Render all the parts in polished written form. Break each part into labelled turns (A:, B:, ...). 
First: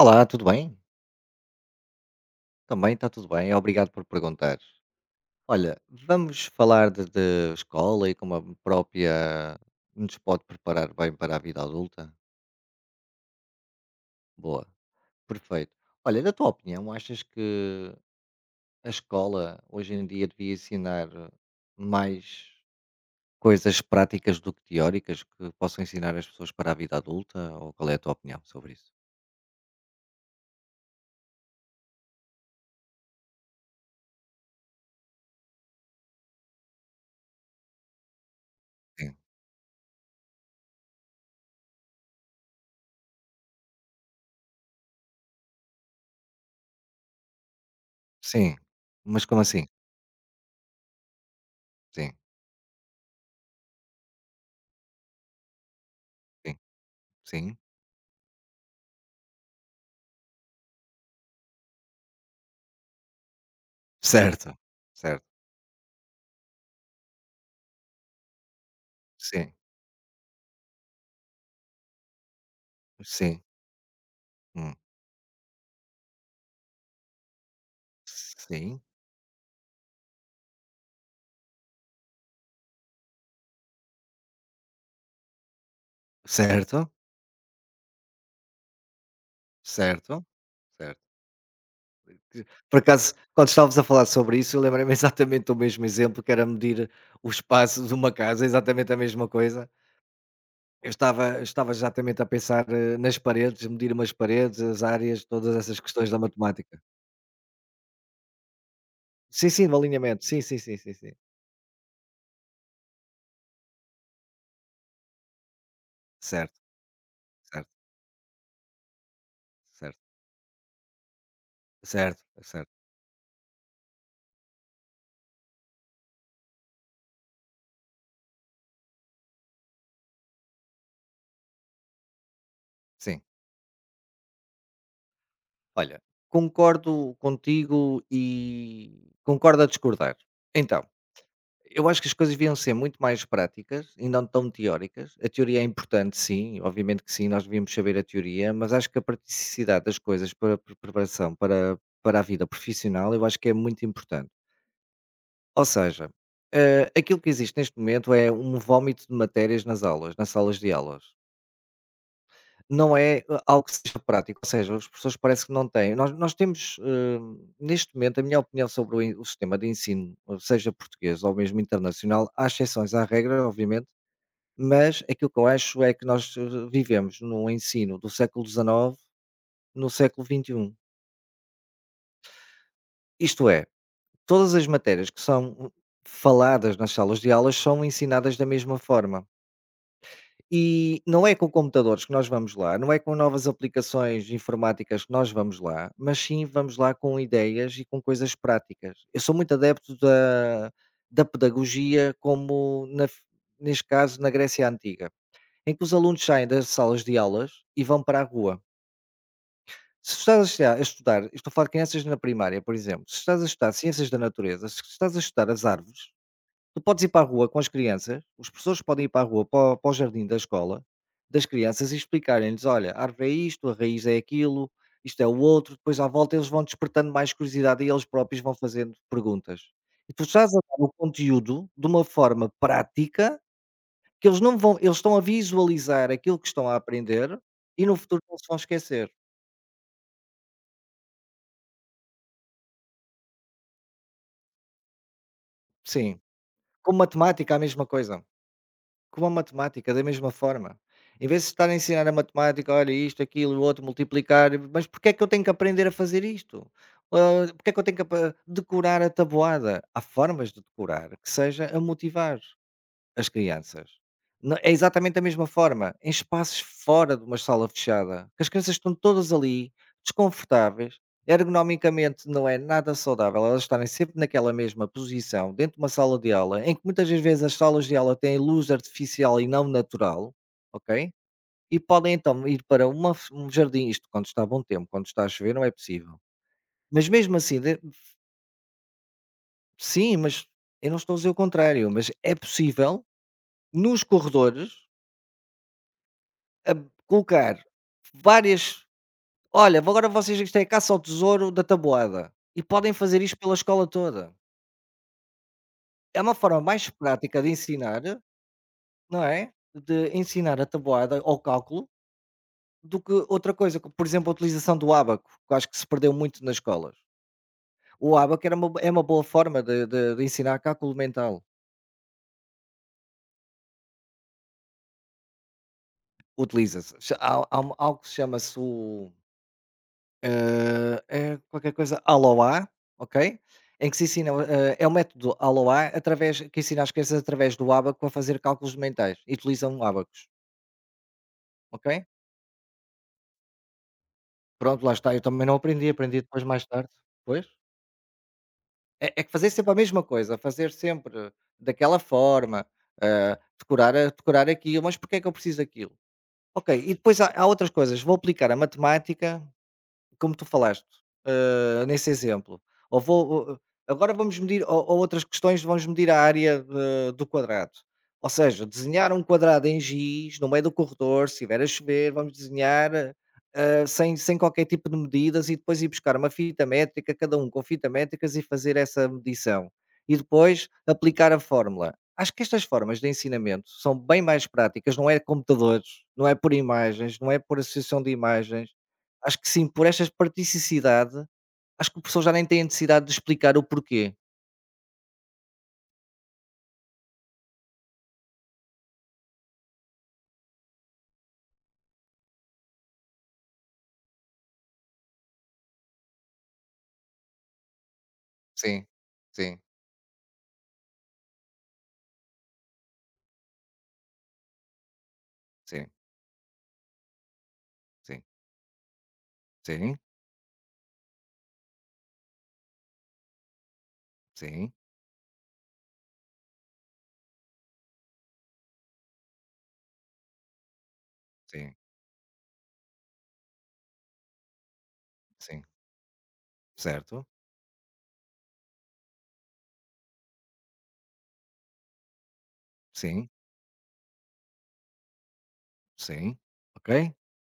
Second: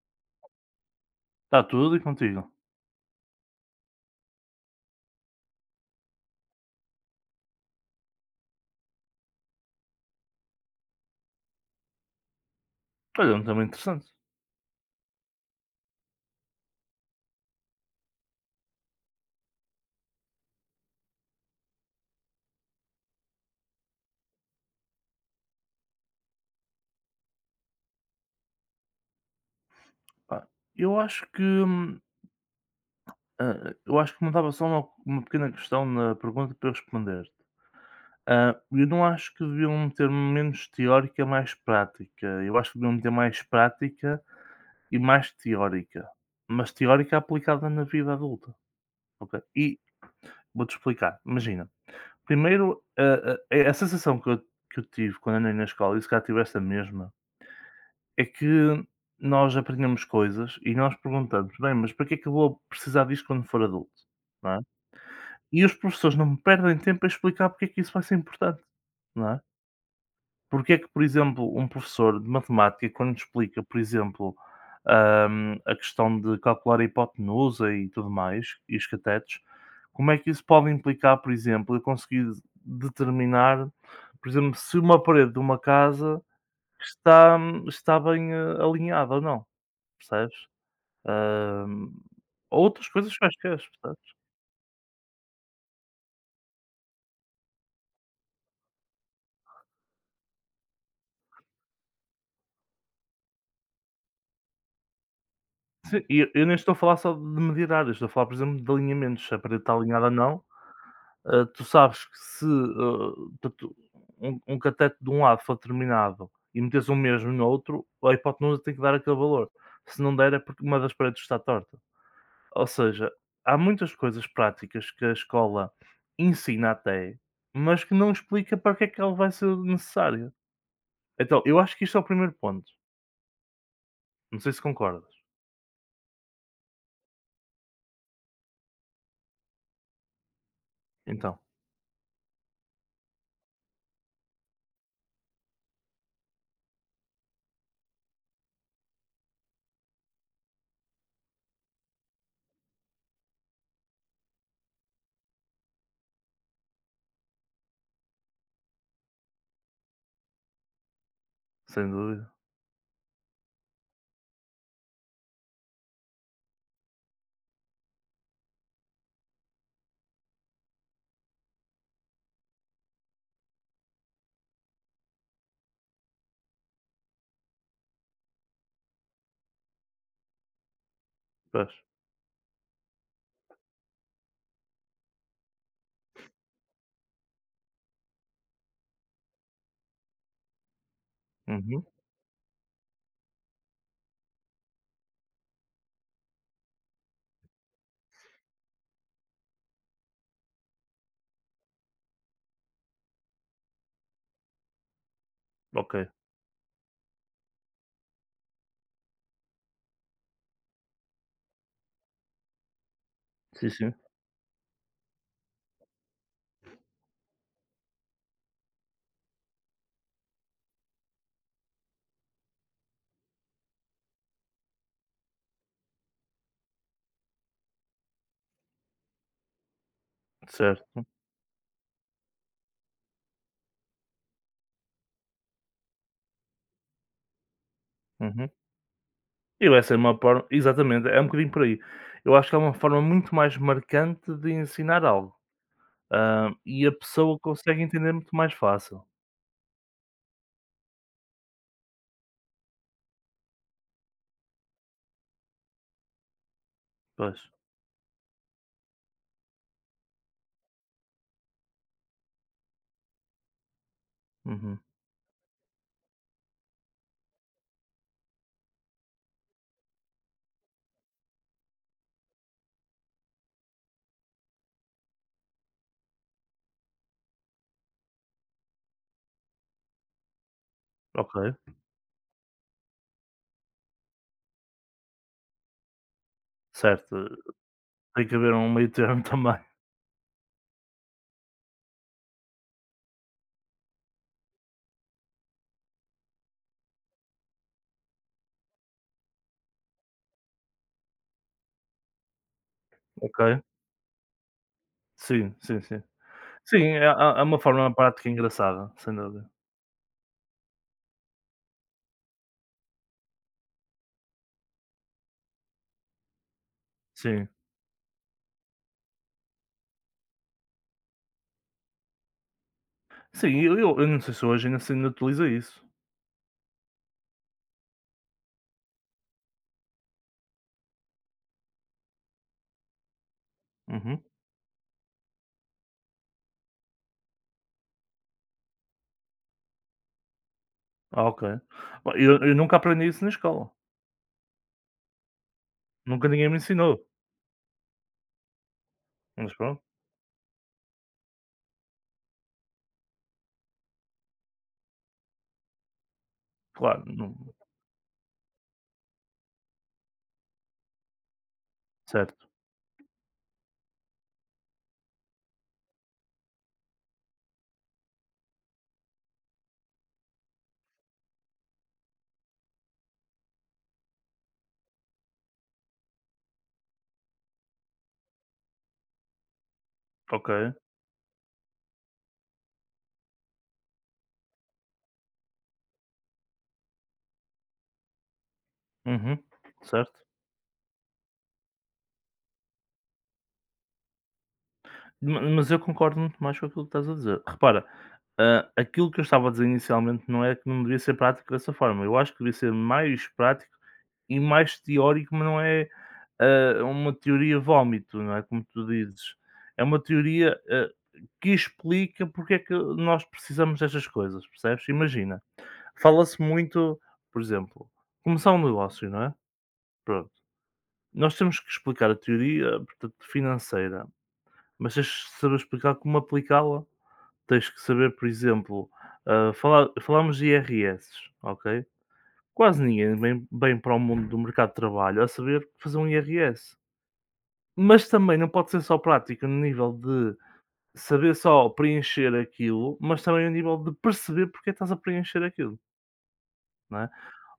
A: Olá, tudo bem?
B: Está tudo e contigo?
A: Também está tudo bem, obrigado por perguntar. Olha, vamos falar de escola e como a própria nos pode preparar bem para a vida adulta?
B: Olha, é um tema interessante.
A: Boa, perfeito. Olha, na tua opinião, achas que a escola hoje em dia devia ensinar mais coisas práticas do que teóricas que possam ensinar as pessoas para a vida adulta? Ou qual é a tua opinião sobre isso?
B: Pá, eu acho que, eu acho que me dava só uma pequena questão na pergunta para eu responder. Eu não
A: Sim,
B: acho que deviam ter menos teórica, mais prática. Eu acho que deviam ter mais prática e mais teórica, mas teórica aplicada na vida adulta,
A: sim. Mas
B: ok?
A: como assim?
B: E vou-te explicar. Imagina,
A: Sim,
B: primeiro, a sensação que eu tive quando andei na escola, e se calhar tivesse
A: sim,
B: a mesma,
A: sim.
B: é que nós aprendemos coisas e nós perguntamos: "Bem, mas para que é que eu vou precisar disto quando for adulto?", não
A: Certo,
B: é?
A: certo,
B: E os professores não perdem tempo a explicar porque é que isso vai ser importante, não é?
A: sim,
B: Porque é que, por exemplo, um professor de matemática quando
A: sim.
B: explica, por exemplo,
A: Hum,
B: a questão de calcular a hipotenusa e tudo mais, e
A: sim,
B: os catetos, como é que isso pode implicar, por exemplo, eu conseguir determinar, por exemplo, se uma parede de uma casa
A: certo,
B: está está bem, alinhada ou não?
A: certo,
B: Percebes?
A: certo.
B: Hã,
A: Que por
B: outras
A: acaso,
B: coisas
A: quando
B: quaisquer,
A: estávamos a falar
B: percebes?
A: sobre isso, eu lembrei-me exatamente do mesmo exemplo, que era medir o espaço de uma casa, exatamente a mesma coisa. Eu estava exatamente a pensar, nas paredes, medir umas paredes, as áreas, todas essas
B: Sim,
A: questões da
B: e eu nem estou a
A: matemática.
B: falar só de medir áreas, estou a falar, por exemplo, de alinhamentos, se a
A: Sim,
B: parede
A: sim,
B: está
A: do
B: alinhada ou
A: alinhamento. Sim,
B: não.
A: sim, sim, sim, sim.
B: Tu sabes que se, portanto, um cateto de um lado for determinado
A: Certo,
B: e meteres o mesmo no
A: certo,
B: outro, a hipotenusa tem que dar aquele valor. Se
A: certo,
B: não der é porque uma das paredes está torta.
A: certo,
B: Ou
A: certo,
B: seja, há muitas coisas práticas que a escola ensina até, mas que não explica para que é que ela vai ser necessária. Então, eu acho que isto é o primeiro ponto.
A: sim.
B: Não sei se concordas.
A: Olha, concordo contigo e concordo a discordar. Então.
B: Então,
A: Eu acho que as coisas deviam ser muito mais práticas e não tão teóricas. A teoria é importante, sim, obviamente que sim, nós devíamos saber a teoria, mas acho que a praticidade das coisas para a preparação para a vida profissional eu acho que é muito importante. Ou seja, aquilo que existe neste momento é um vómito de matérias nas aulas, nas salas de aulas.
B: sem dúvida.
A: Não é, algo que seja prático, ou seja, as pessoas parece que não têm. Nós temos, neste momento, a minha opinião sobre o sistema de ensino, seja português ou mesmo internacional, há exceções à regra, obviamente, mas aquilo que eu acho é que nós, vivemos num ensino do século XIX no século XXI.
B: Pois.
A: Isto é, todas as matérias que são faladas nas salas de aulas são ensinadas da mesma forma. E não é com
B: Uhum.
A: computadores que nós vamos lá, não é com novas aplicações informáticas que nós vamos lá, mas sim vamos lá com ideias e com coisas práticas. Eu sou muito adepto da pedagogia, como na neste caso na Grécia Antiga, em que
B: Ok.
A: os alunos saem das salas de aulas e vão para a rua. Se estás a estudar, estou a falar de crianças na primária, por exemplo, se estás a
B: Sim,
A: estudar
B: sim.
A: ciências da natureza, se estás a estudar as árvores, tu podes ir para a rua com as crianças, os professores podem ir para a rua, para o jardim da escola, das crianças, e explicarem-lhes: olha, a árvore é isto, a raiz é aquilo, isto é o outro. Depois, à volta, eles vão despertando mais curiosidade e eles próprios vão fazendo perguntas. E tu estás a dar o
B: Certo.
A: conteúdo de uma forma prática que eles não vão, eles estão a visualizar aquilo que estão a aprender e no futuro não se
B: Uhum.
A: vão esquecer.
B: E vai ser uma forma exatamente, é um bocadinho por aí. Eu acho que é uma forma muito mais marcante de ensinar algo,
A: Sim,
B: e a
A: como
B: pessoa
A: matemática, a
B: consegue
A: mesma
B: entender
A: coisa.
B: muito mais fácil.
A: Como a matemática, da mesma forma. Em vez de estar a ensinar a matemática, olha isto, aquilo, o outro, multiplicar, mas porque é que eu tenho que aprender a fazer isto?
B: Pois.
A: Ah, porque é que eu tenho que decorar a tabuada? Há formas de decorar que seja a motivar as crianças. Não é
B: Uhum.
A: exatamente da mesma forma, em espaços fora de uma sala fechada, que as crianças estão todas ali, desconfortáveis, ergonomicamente não é nada saudável elas estarem sempre naquela mesma posição, dentro de uma sala de aula, em que muitas das vezes as salas de aula têm luz artificial e não natural, ok?
B: Ok.
A: E podem então ir para uma um jardim, isto quando está bom tempo, quando está a chover não é possível. Mas
B: Certo.
A: mesmo assim,
B: Tem que haver um meio termo também.
A: sim, mas eu não estou a dizer o contrário, mas é possível nos corredores a colocar várias. Olha, agora vocês isto é caça ao tesouro da tabuada, e podem fazer isto
B: Ok.
A: pela escola toda.
B: Sim, sim, sim.
A: É uma forma
B: Sim,
A: mais
B: é é
A: prática
B: é
A: de
B: uma forma
A: ensinar,
B: prática engraçada, sem
A: não
B: dúvida.
A: é? De ensinar a tabuada ao cálculo do que outra coisa, como por exemplo a utilização do ábaco, que eu acho que se perdeu muito nas escolas.
B: Sim.
A: O ábaco era é uma boa forma de ensinar cálculo mental.
B: Sim, eu não sei se hoje ainda se ainda utiliza isso.
A: Utiliza-se. Há algo que se chama-se o... é qualquer coisa Aloha, ok? Em que se
B: Uhum.
A: ensina, é o método Aloha através, que ensina as crianças através do ábaco a fazer cálculos mentais e utilizam ábacos,
B: Ah, ok.
A: ok?
B: Bom, eu nunca aprendi isso na escola,
A: Pronto, lá está, eu também não aprendi, aprendi
B: nunca
A: depois
B: ninguém me
A: mais tarde.
B: ensinou,
A: Pois? É que fazer
B: mas
A: sempre a
B: pronto,
A: mesma coisa, fazer sempre daquela forma, decorar, decorar aquilo, mas porque é que eu preciso daquilo? Ok, e
B: claro,
A: depois há,
B: não
A: há outras coisas, vou aplicar a matemática como tu falaste, nesse
B: certo,
A: exemplo, ou vou, agora vamos medir, ou outras questões, vamos medir a área, do quadrado. Ou seja, desenhar um quadrado em giz, no meio do corredor, se estiver a chover, vamos desenhar, sem qualquer tipo de medidas, e depois ir buscar uma fita métrica, cada um com fita métricas, e fazer essa medição. E
B: ok,
A: depois aplicar a fórmula. Acho que estas formas de ensinamento são bem mais práticas, não é computadores, não é por imagens, não é por associação de imagens. Acho
B: uhum,
A: que sim, por esta
B: certo.
A: praticidade, acho que o pessoal já nem tem a necessidade de explicar o porquê.
B: Ma mas eu concordo muito mais com aquilo que estás a dizer. Repara, aquilo que eu estava a dizer inicialmente não é que não devia ser prático dessa forma, eu acho que devia ser mais prático e mais teórico, mas não é, uma teoria vómito, não é, como tu
A: Sim,
B: dizes.
A: sim,
B: É uma teoria, que explica porque é que nós precisamos destas coisas, percebes? Imagina.
A: sim,
B: Fala-se muito, por exemplo,
A: sim,
B: começar um negócio, não é?
A: sim,
B: Pronto. Nós temos que explicar a teoria, portanto, financeira,
A: sim,
B: mas tens que saber explicar como aplicá-la. Tens que saber, por exemplo, falar falamos de IRS,
A: sim,
B: ok? Quase ninguém vem para o mundo do mercado de trabalho a
A: sim,
B: saber fazer um IRS.
A: certo,
B: Mas também não pode ser só prática no nível de saber só preencher aquilo, mas
A: sim,
B: também no nível de perceber porque é que estás a preencher aquilo.
A: sim, ok,
B: Não é?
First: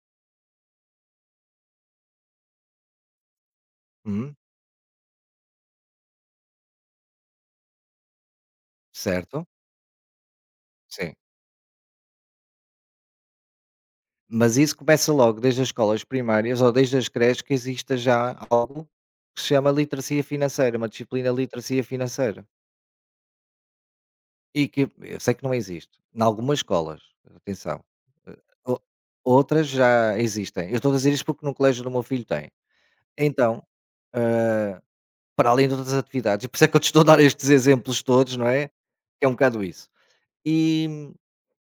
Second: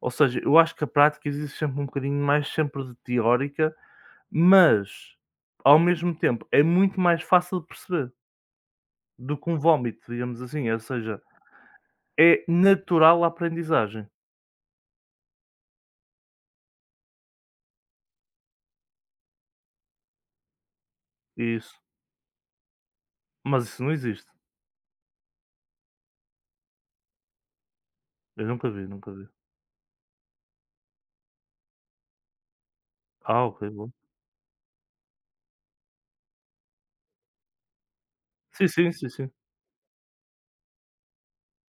B: Ou seja, eu acho que a prática exige sempre um bocadinho mais sempre de teórica,
A: uhum,
B: mas ao mesmo tempo é muito mais fácil de perceber do
A: certo,
B: que um vómito, digamos assim, ou
A: sim.
B: seja, é natural a aprendizagem,
A: Mas isso começa logo desde as escolas primárias ou desde as creches, que exista já algo que se chama literacia financeira, uma disciplina de
B: isso.
A: literacia financeira.
B: Mas isso não existe.
A: E que eu sei que não existe, em algumas escolas, atenção.
B: Eu nunca
A: O
B: vi, nunca vi.
A: outras já existem. Eu estou a dizer isto porque no colégio do meu filho tem.
B: Ah, ok,
A: Então,
B: bom.
A: eh, para além de outras atividades, e por isso é que eu te estou a dar estes exemplos todos, não
B: Sim,
A: é?
B: sim, sim,
A: Que é
B: sim.
A: um bocado isso. E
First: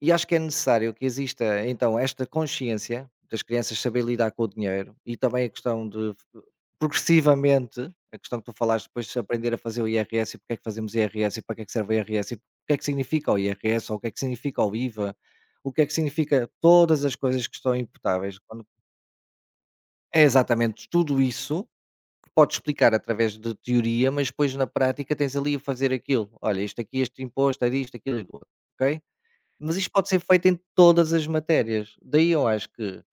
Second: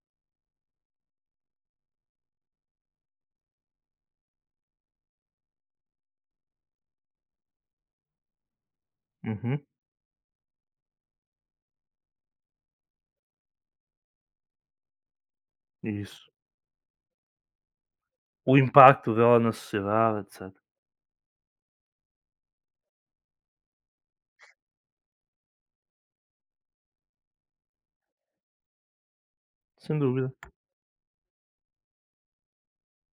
A: e acho que é necessário que exista então esta consciência das crianças saber lidar com o dinheiro, e também a questão de, progressivamente, a questão que tu falaste depois de aprender a
B: Uhum,
A: fazer o IRS e porque é que fazemos IRS e para que é que serve o IRS e o que é que significa o IRS ou o que é que significa o IVA, o que é que
B: isso.
A: significa todas as coisas que estão imputáveis
B: O
A: quando...
B: impacto dela na sociedade,
A: É
B: etcétera.
A: exatamente tudo isso que podes explicar através de teoria, mas depois na prática tens ali a fazer aquilo. Olha, isto aqui, este imposto, é disto, aquilo e do outro, ok? Mas isto
B: Sem
A: pode ser
B: dúvida.
A: feito em todas as matérias. Daí eu acho que,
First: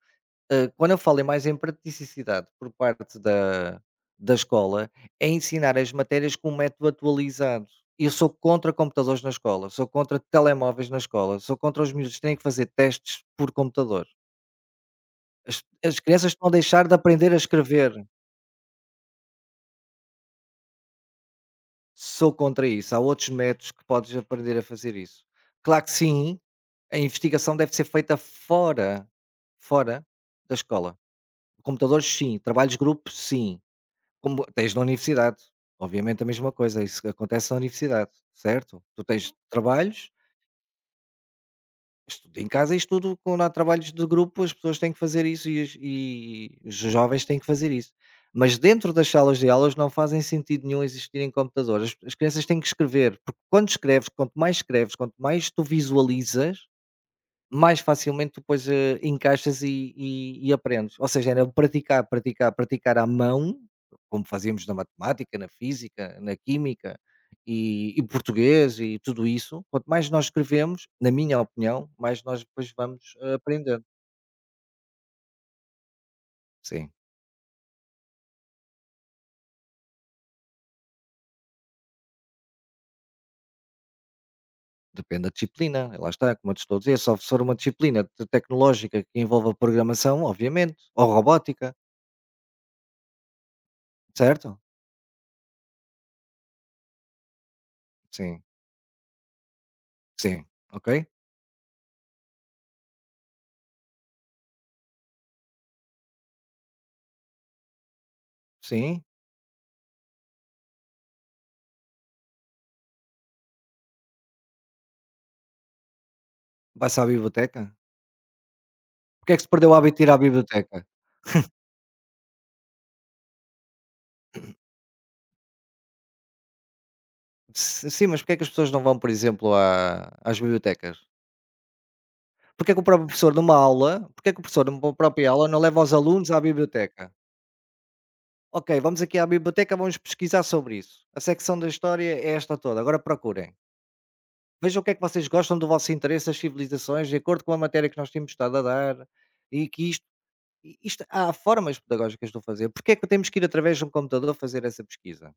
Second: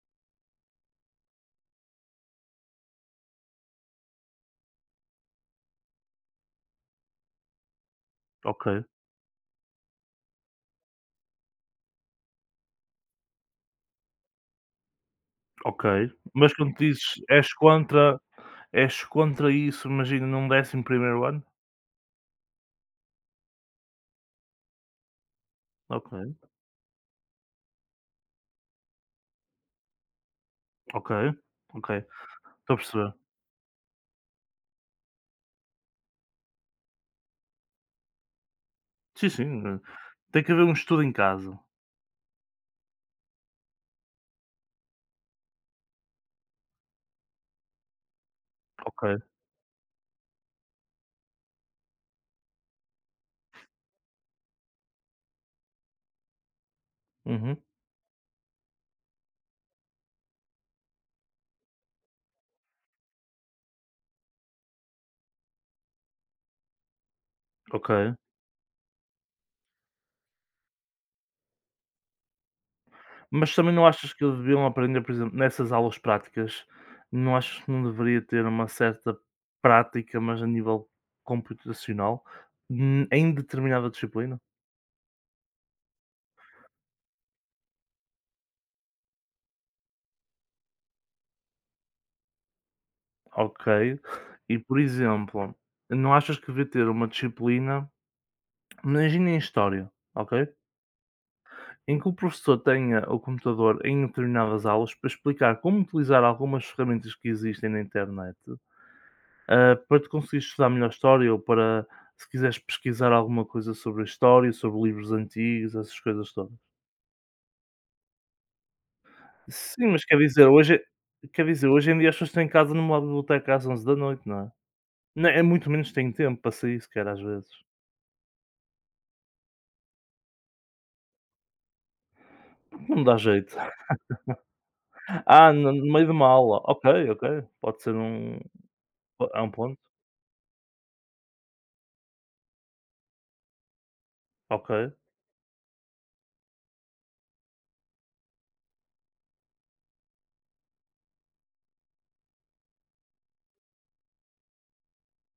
A: quando eu falo em mais em praticidade por parte da escola, é ensinar as matérias com um método atualizado. Eu sou
B: Ok,
A: contra computadores na escola, sou contra telemóveis na escola, sou contra os miúdos que têm que fazer testes por computador. As,
B: ok.
A: as crianças estão
B: Mas
A: a
B: quando
A: deixar de
B: dizes:
A: aprender a escrever.
B: És contra isso", imagina num 11 primeiro ano?
A: Sou contra isso. Há outros métodos que podes aprender a fazer isso. Claro que
B: Ok.
A: sim, a investigação deve ser feita fora, fora da escola.
B: Ok, ok.
A: Computadores, sim. Trabalhos
B: Estou a
A: de grupo,
B: perceber.
A: sim. Como tens na universidade. Obviamente a mesma coisa, isso acontece na universidade, certo? Tu
B: Sim,
A: tens
B: sim.
A: trabalhos.
B: Tem que haver um estudo em casa.
A: Estudo em casa e estudo quando há trabalhos de grupo, as pessoas têm que fazer isso e os jovens têm que fazer isso. Mas dentro das
B: Ok.
A: salas de aulas não fazem sentido nenhum existirem computadores. As crianças têm que escrever, porque quando escreves, quanto mais tu visualizas,
B: Uhum,
A: mais facilmente tu depois, encaixas e aprendes. Ou seja, era praticar, praticar, praticar à mão, como fazíamos na matemática, na física, na química e
B: ok.
A: português e tudo isso. Quanto mais nós escrevemos, na minha opinião, mais nós depois vamos,
B: Mas também
A: aprendendo.
B: não achas que eles deviam aprender, por exemplo, nessas aulas práticas,
A: Sim,
B: não achas que não deveria ter uma certa prática, mas a nível computacional, em determinada disciplina?
A: depende da disciplina, lá está, como eu te estou a dizer, só se for uma disciplina te tecnológica que envolva programação, obviamente, ou robótica,
B: Ok. E,
A: certo?
B: por exemplo, não achas que devia ter uma disciplina,
A: Sim,
B: imagina em História,
A: sim,
B: ok?
A: ok?
B: Em que o professor tenha o computador em determinadas aulas para explicar como utilizar algumas ferramentas que existem na internet,
A: Sim,
B: para te conseguir estudar melhor história ou para se quiseres pesquisar alguma coisa sobre a história, sobre livros antigos, essas coisas todas.
A: vais à biblioteca? Porque é que se perdeu o
B: Sim,
A: hábito de
B: mas
A: ir à biblioteca?
B: quer dizer, hoje em dia as pessoas estão em casa numa biblioteca às onze da noite, não é? Não, é muito menos têm tempo para sair sequer às vezes.
A: S sim, mas porque é que as pessoas não vão, por exemplo, à às bibliotecas? Porque é que o
B: Não me
A: próprio
B: dá
A: professor numa
B: jeito.
A: aula, porque é que o professor numa própria aula
B: Ah,
A: não
B: no
A: leva
B: no
A: os
B: meio de uma
A: alunos à
B: aula. Ok,
A: biblioteca?
B: ok, pode ser um
A: "Ok, vamos aqui à
B: é um
A: biblioteca,
B: ponto.
A: vamos pesquisar sobre isso. A secção da história é esta toda, agora procurem.
B: Ok,
A: Vejam o que é que vocês gostam, do vosso interesse, as civilizações, de acordo com a matéria que nós temos estado a dar, e que isto". I isto há formas pedagógicas de o fazer. Porque é que temos que ir através de um computador fazer essa pesquisa?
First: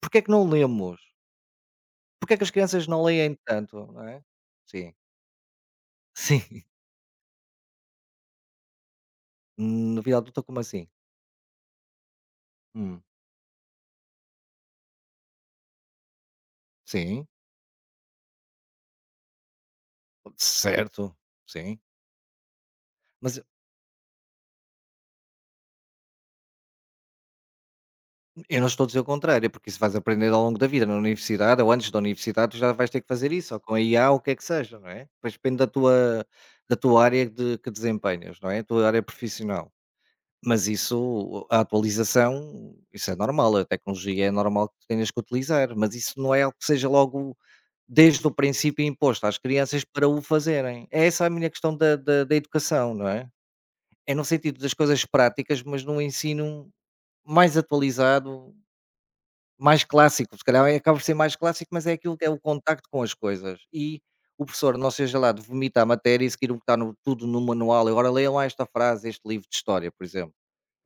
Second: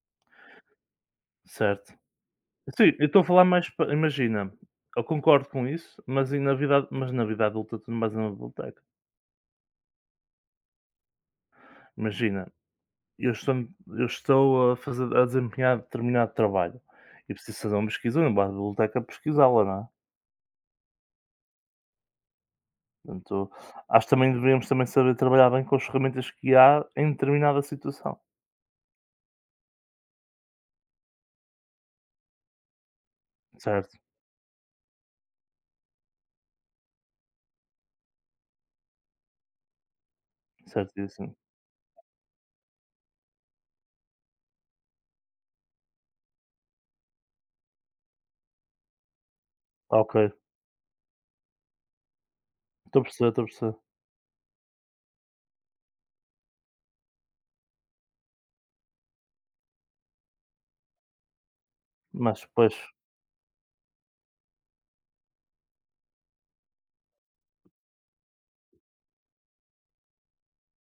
A: Porque é que não lemos?
B: certo.
A: Porque é que as crianças
B: Sim,
A: não
B: eu estou a
A: leem
B: falar mais
A: tanto,
B: pa
A: não é?
B: imagina,
A: Sim,
B: eu concordo com isso, mas e
A: sim.
B: na vida mas na vida adulta tu não vais a uma biblioteca.
A: Na vida adulta como assim?
B: Imagina,
A: Hum,
B: eu estou eu estou a fazer a desempenhar determinado trabalho
A: sim,
B: e preciso fazer uma pesquisa, eu não vou à biblioteca pesquisá-la, não é?
A: certo, sim. Mas
B: Portanto, acho que também deveríamos também saber trabalhar bem com as ferramentas que há em determinada situação.
A: eu não estou a dizer o contrário, é porque isso vais aprender ao longo da vida. Na universidade ou antes da universidade tu já vais ter que fazer isso, ou com a
B: Certo,
A: IA ou o que é que seja, não é? Depois depende da tua, área de, que desempenhas, não é? A tua área profissional. Mas
B: certo, e assim.
A: isso, a atualização, isso é normal, a tecnologia é normal que tenhas que utilizar, mas isso não é algo que seja logo desde o princípio imposto às crianças para
B: Ok,
A: o fazerem. É essa a minha questão da educação,
B: estou a
A: não é?
B: perceber, estou a perceber.
A: É no sentido das coisas práticas, mas num ensino mais atualizado, mais clássico, se calhar acaba por ser mais clássico, mas é aquilo que é o
B: Mas, pois,
A: contacto com as coisas. E o professor não seja lá de vomitar a matéria e seguir o que está no tudo no manual, agora leiam lá esta frase, este livro de história, por exemplo.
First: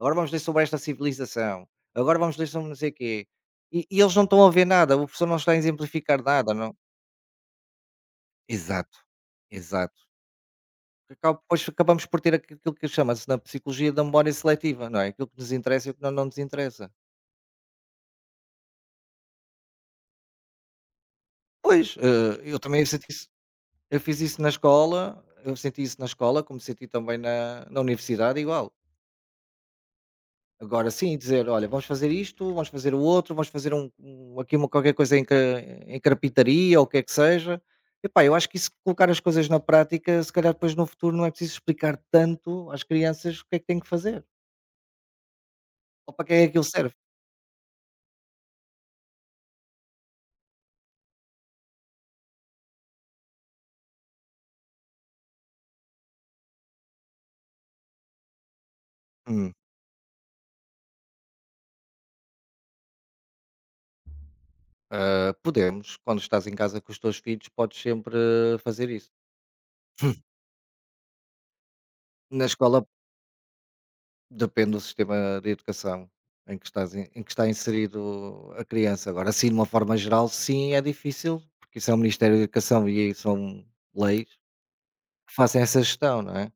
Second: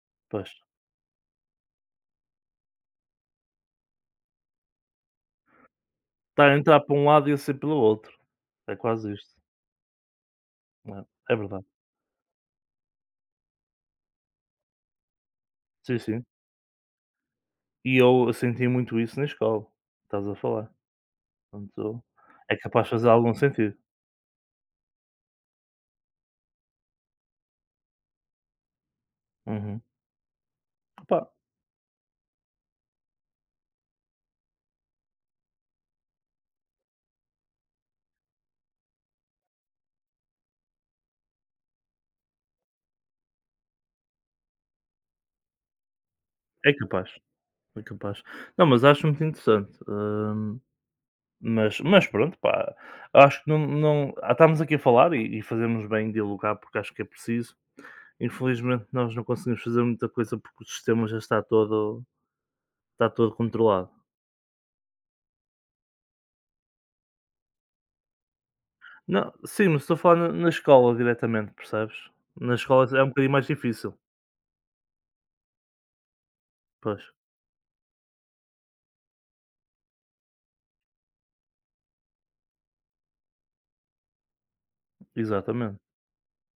A: Agora vamos ler
B: pois,
A: sobre esta civilização, agora vamos ler sobre não sei o quê. E eles não estão a ver nada, o professor não está a exemplificar
B: está
A: nada,
B: a
A: não...
B: entrar para um lado e a sair pelo outro, é
A: Exato,
B: quase isto,
A: exato.
B: é,
A: Que
B: é
A: acaba,
B: verdade.
A: depois acabamos por ter aqui aquilo que chama-se na psicologia da memória seletiva, não é? Aquilo que nos interessa e o
B: Sim,
A: que não,
B: sim.
A: não nos interessa.
B: E eu senti muito isso na escola, estás a falar.
A: Pois,
B: Portanto, é
A: eu também
B: capaz de
A: senti
B: fazer
A: isso,
B: algum sentido.
A: eu fiz isso na escola, eu senti isso na escola, como senti também na universidade, igual.
B: Uhum.
A: Agora sim,
B: Opa,
A: dizer, olha, vamos fazer isto, vamos fazer o outro, vamos fazer um, aqui uma, qualquer coisa em, em carpintaria ou o que é que seja. Epá, eu acho que isso, colocar as coisas na prática, se calhar depois no futuro não é preciso explicar tanto às crianças o que é que têm que fazer, ou para que é que aquilo
B: é
A: serve.
B: capaz, é capaz. Não, mas acho muito interessante. Mas pronto, pá, acho que não, não, estamos aqui a falar e fazemos bem de alugar porque acho que é preciso. Infelizmente nós não
A: Hum.
B: conseguimos fazer muita coisa porque o sistema já está todo controlado.
A: Podemos, quando estás em casa com os teus filhos, podes sempre, fazer isso.
B: Não, sim, mas estou a falar na, na escola diretamente, percebes?
A: Na
B: Na
A: escola
B: escola é um bocadinho mais difícil.
A: depende do sistema de educação em que estás,
B: Pois,
A: em que está inserido a criança. Agora, sim, de uma forma geral, sim, é difícil, porque isso é o Ministério da Educação e aí são leis que fazem
B: exatamente.
A: essa gestão, não é?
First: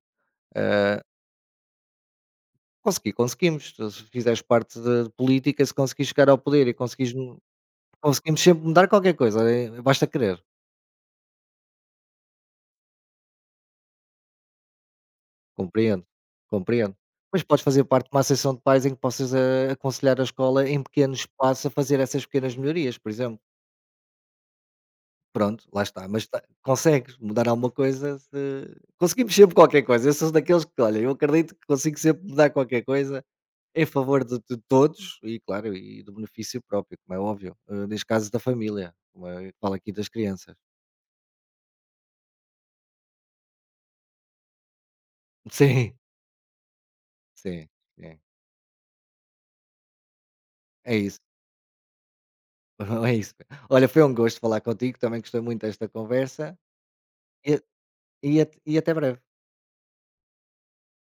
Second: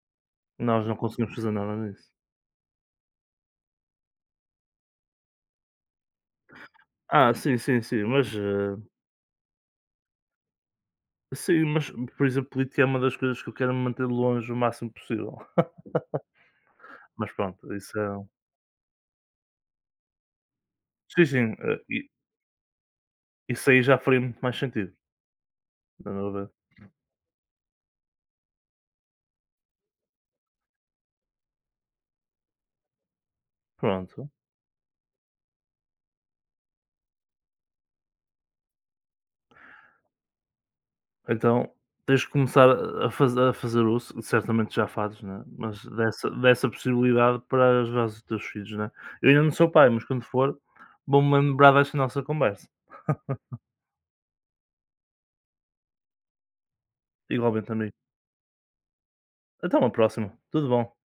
B: Nós
A: Eh,
B: não conseguimos fazer nada nisso.
A: conseguimos. Se fizeres parte de política, se conseguires chegar ao poder e conseguires,
B: Ah, sim, sim, sim, mas,
A: conseguimos sempre mudar qualquer coisa, basta querer.
B: sim, mas, por exemplo, política é uma das coisas que eu quero me manter longe o máximo possível.
A: Compreendo, compreendo.
B: Mas
A: Mas podes
B: pronto,
A: fazer
B: isso
A: parte de
B: é
A: uma
B: um,
A: associação de pais em que possas, aconselhar a escola em pequenos
B: sim, sim,
A: espaço a
B: eh,
A: fazer
B: i
A: essas pequenas melhorias, por exemplo.
B: isso aí já faria muito mais sentido,
A: Pronto, lá está,
B: a
A: mas
B: meu
A: ta
B: ver.
A: consegues mudar alguma coisa, se conseguimos sempre qualquer coisa. Eu sou daqueles que, olha, eu acredito que consigo sempre mudar qualquer coisa em favor
B: Pronto,
A: de todos, e claro, e do benefício próprio, como é óbvio, neste caso da família, como eu falo aqui das crianças.
B: então tens que começar a faze a fazer uso, certamente já fazes, né, mas
A: Sim,
B: dessa dessa possibilidade
A: sim,
B: para ajudar os
A: sim,
B: teus filhos, né. Eu ainda não sou pai, mas quando for,
A: é isso,
B: vou-me lembrar desta nossa conversa,
A: é isso. Olha, foi um gosto falar contigo, também gostei muito desta conversa. E,
B: igualmente amigo.
A: e até breve.
B: Até uma próxima, tudo bom.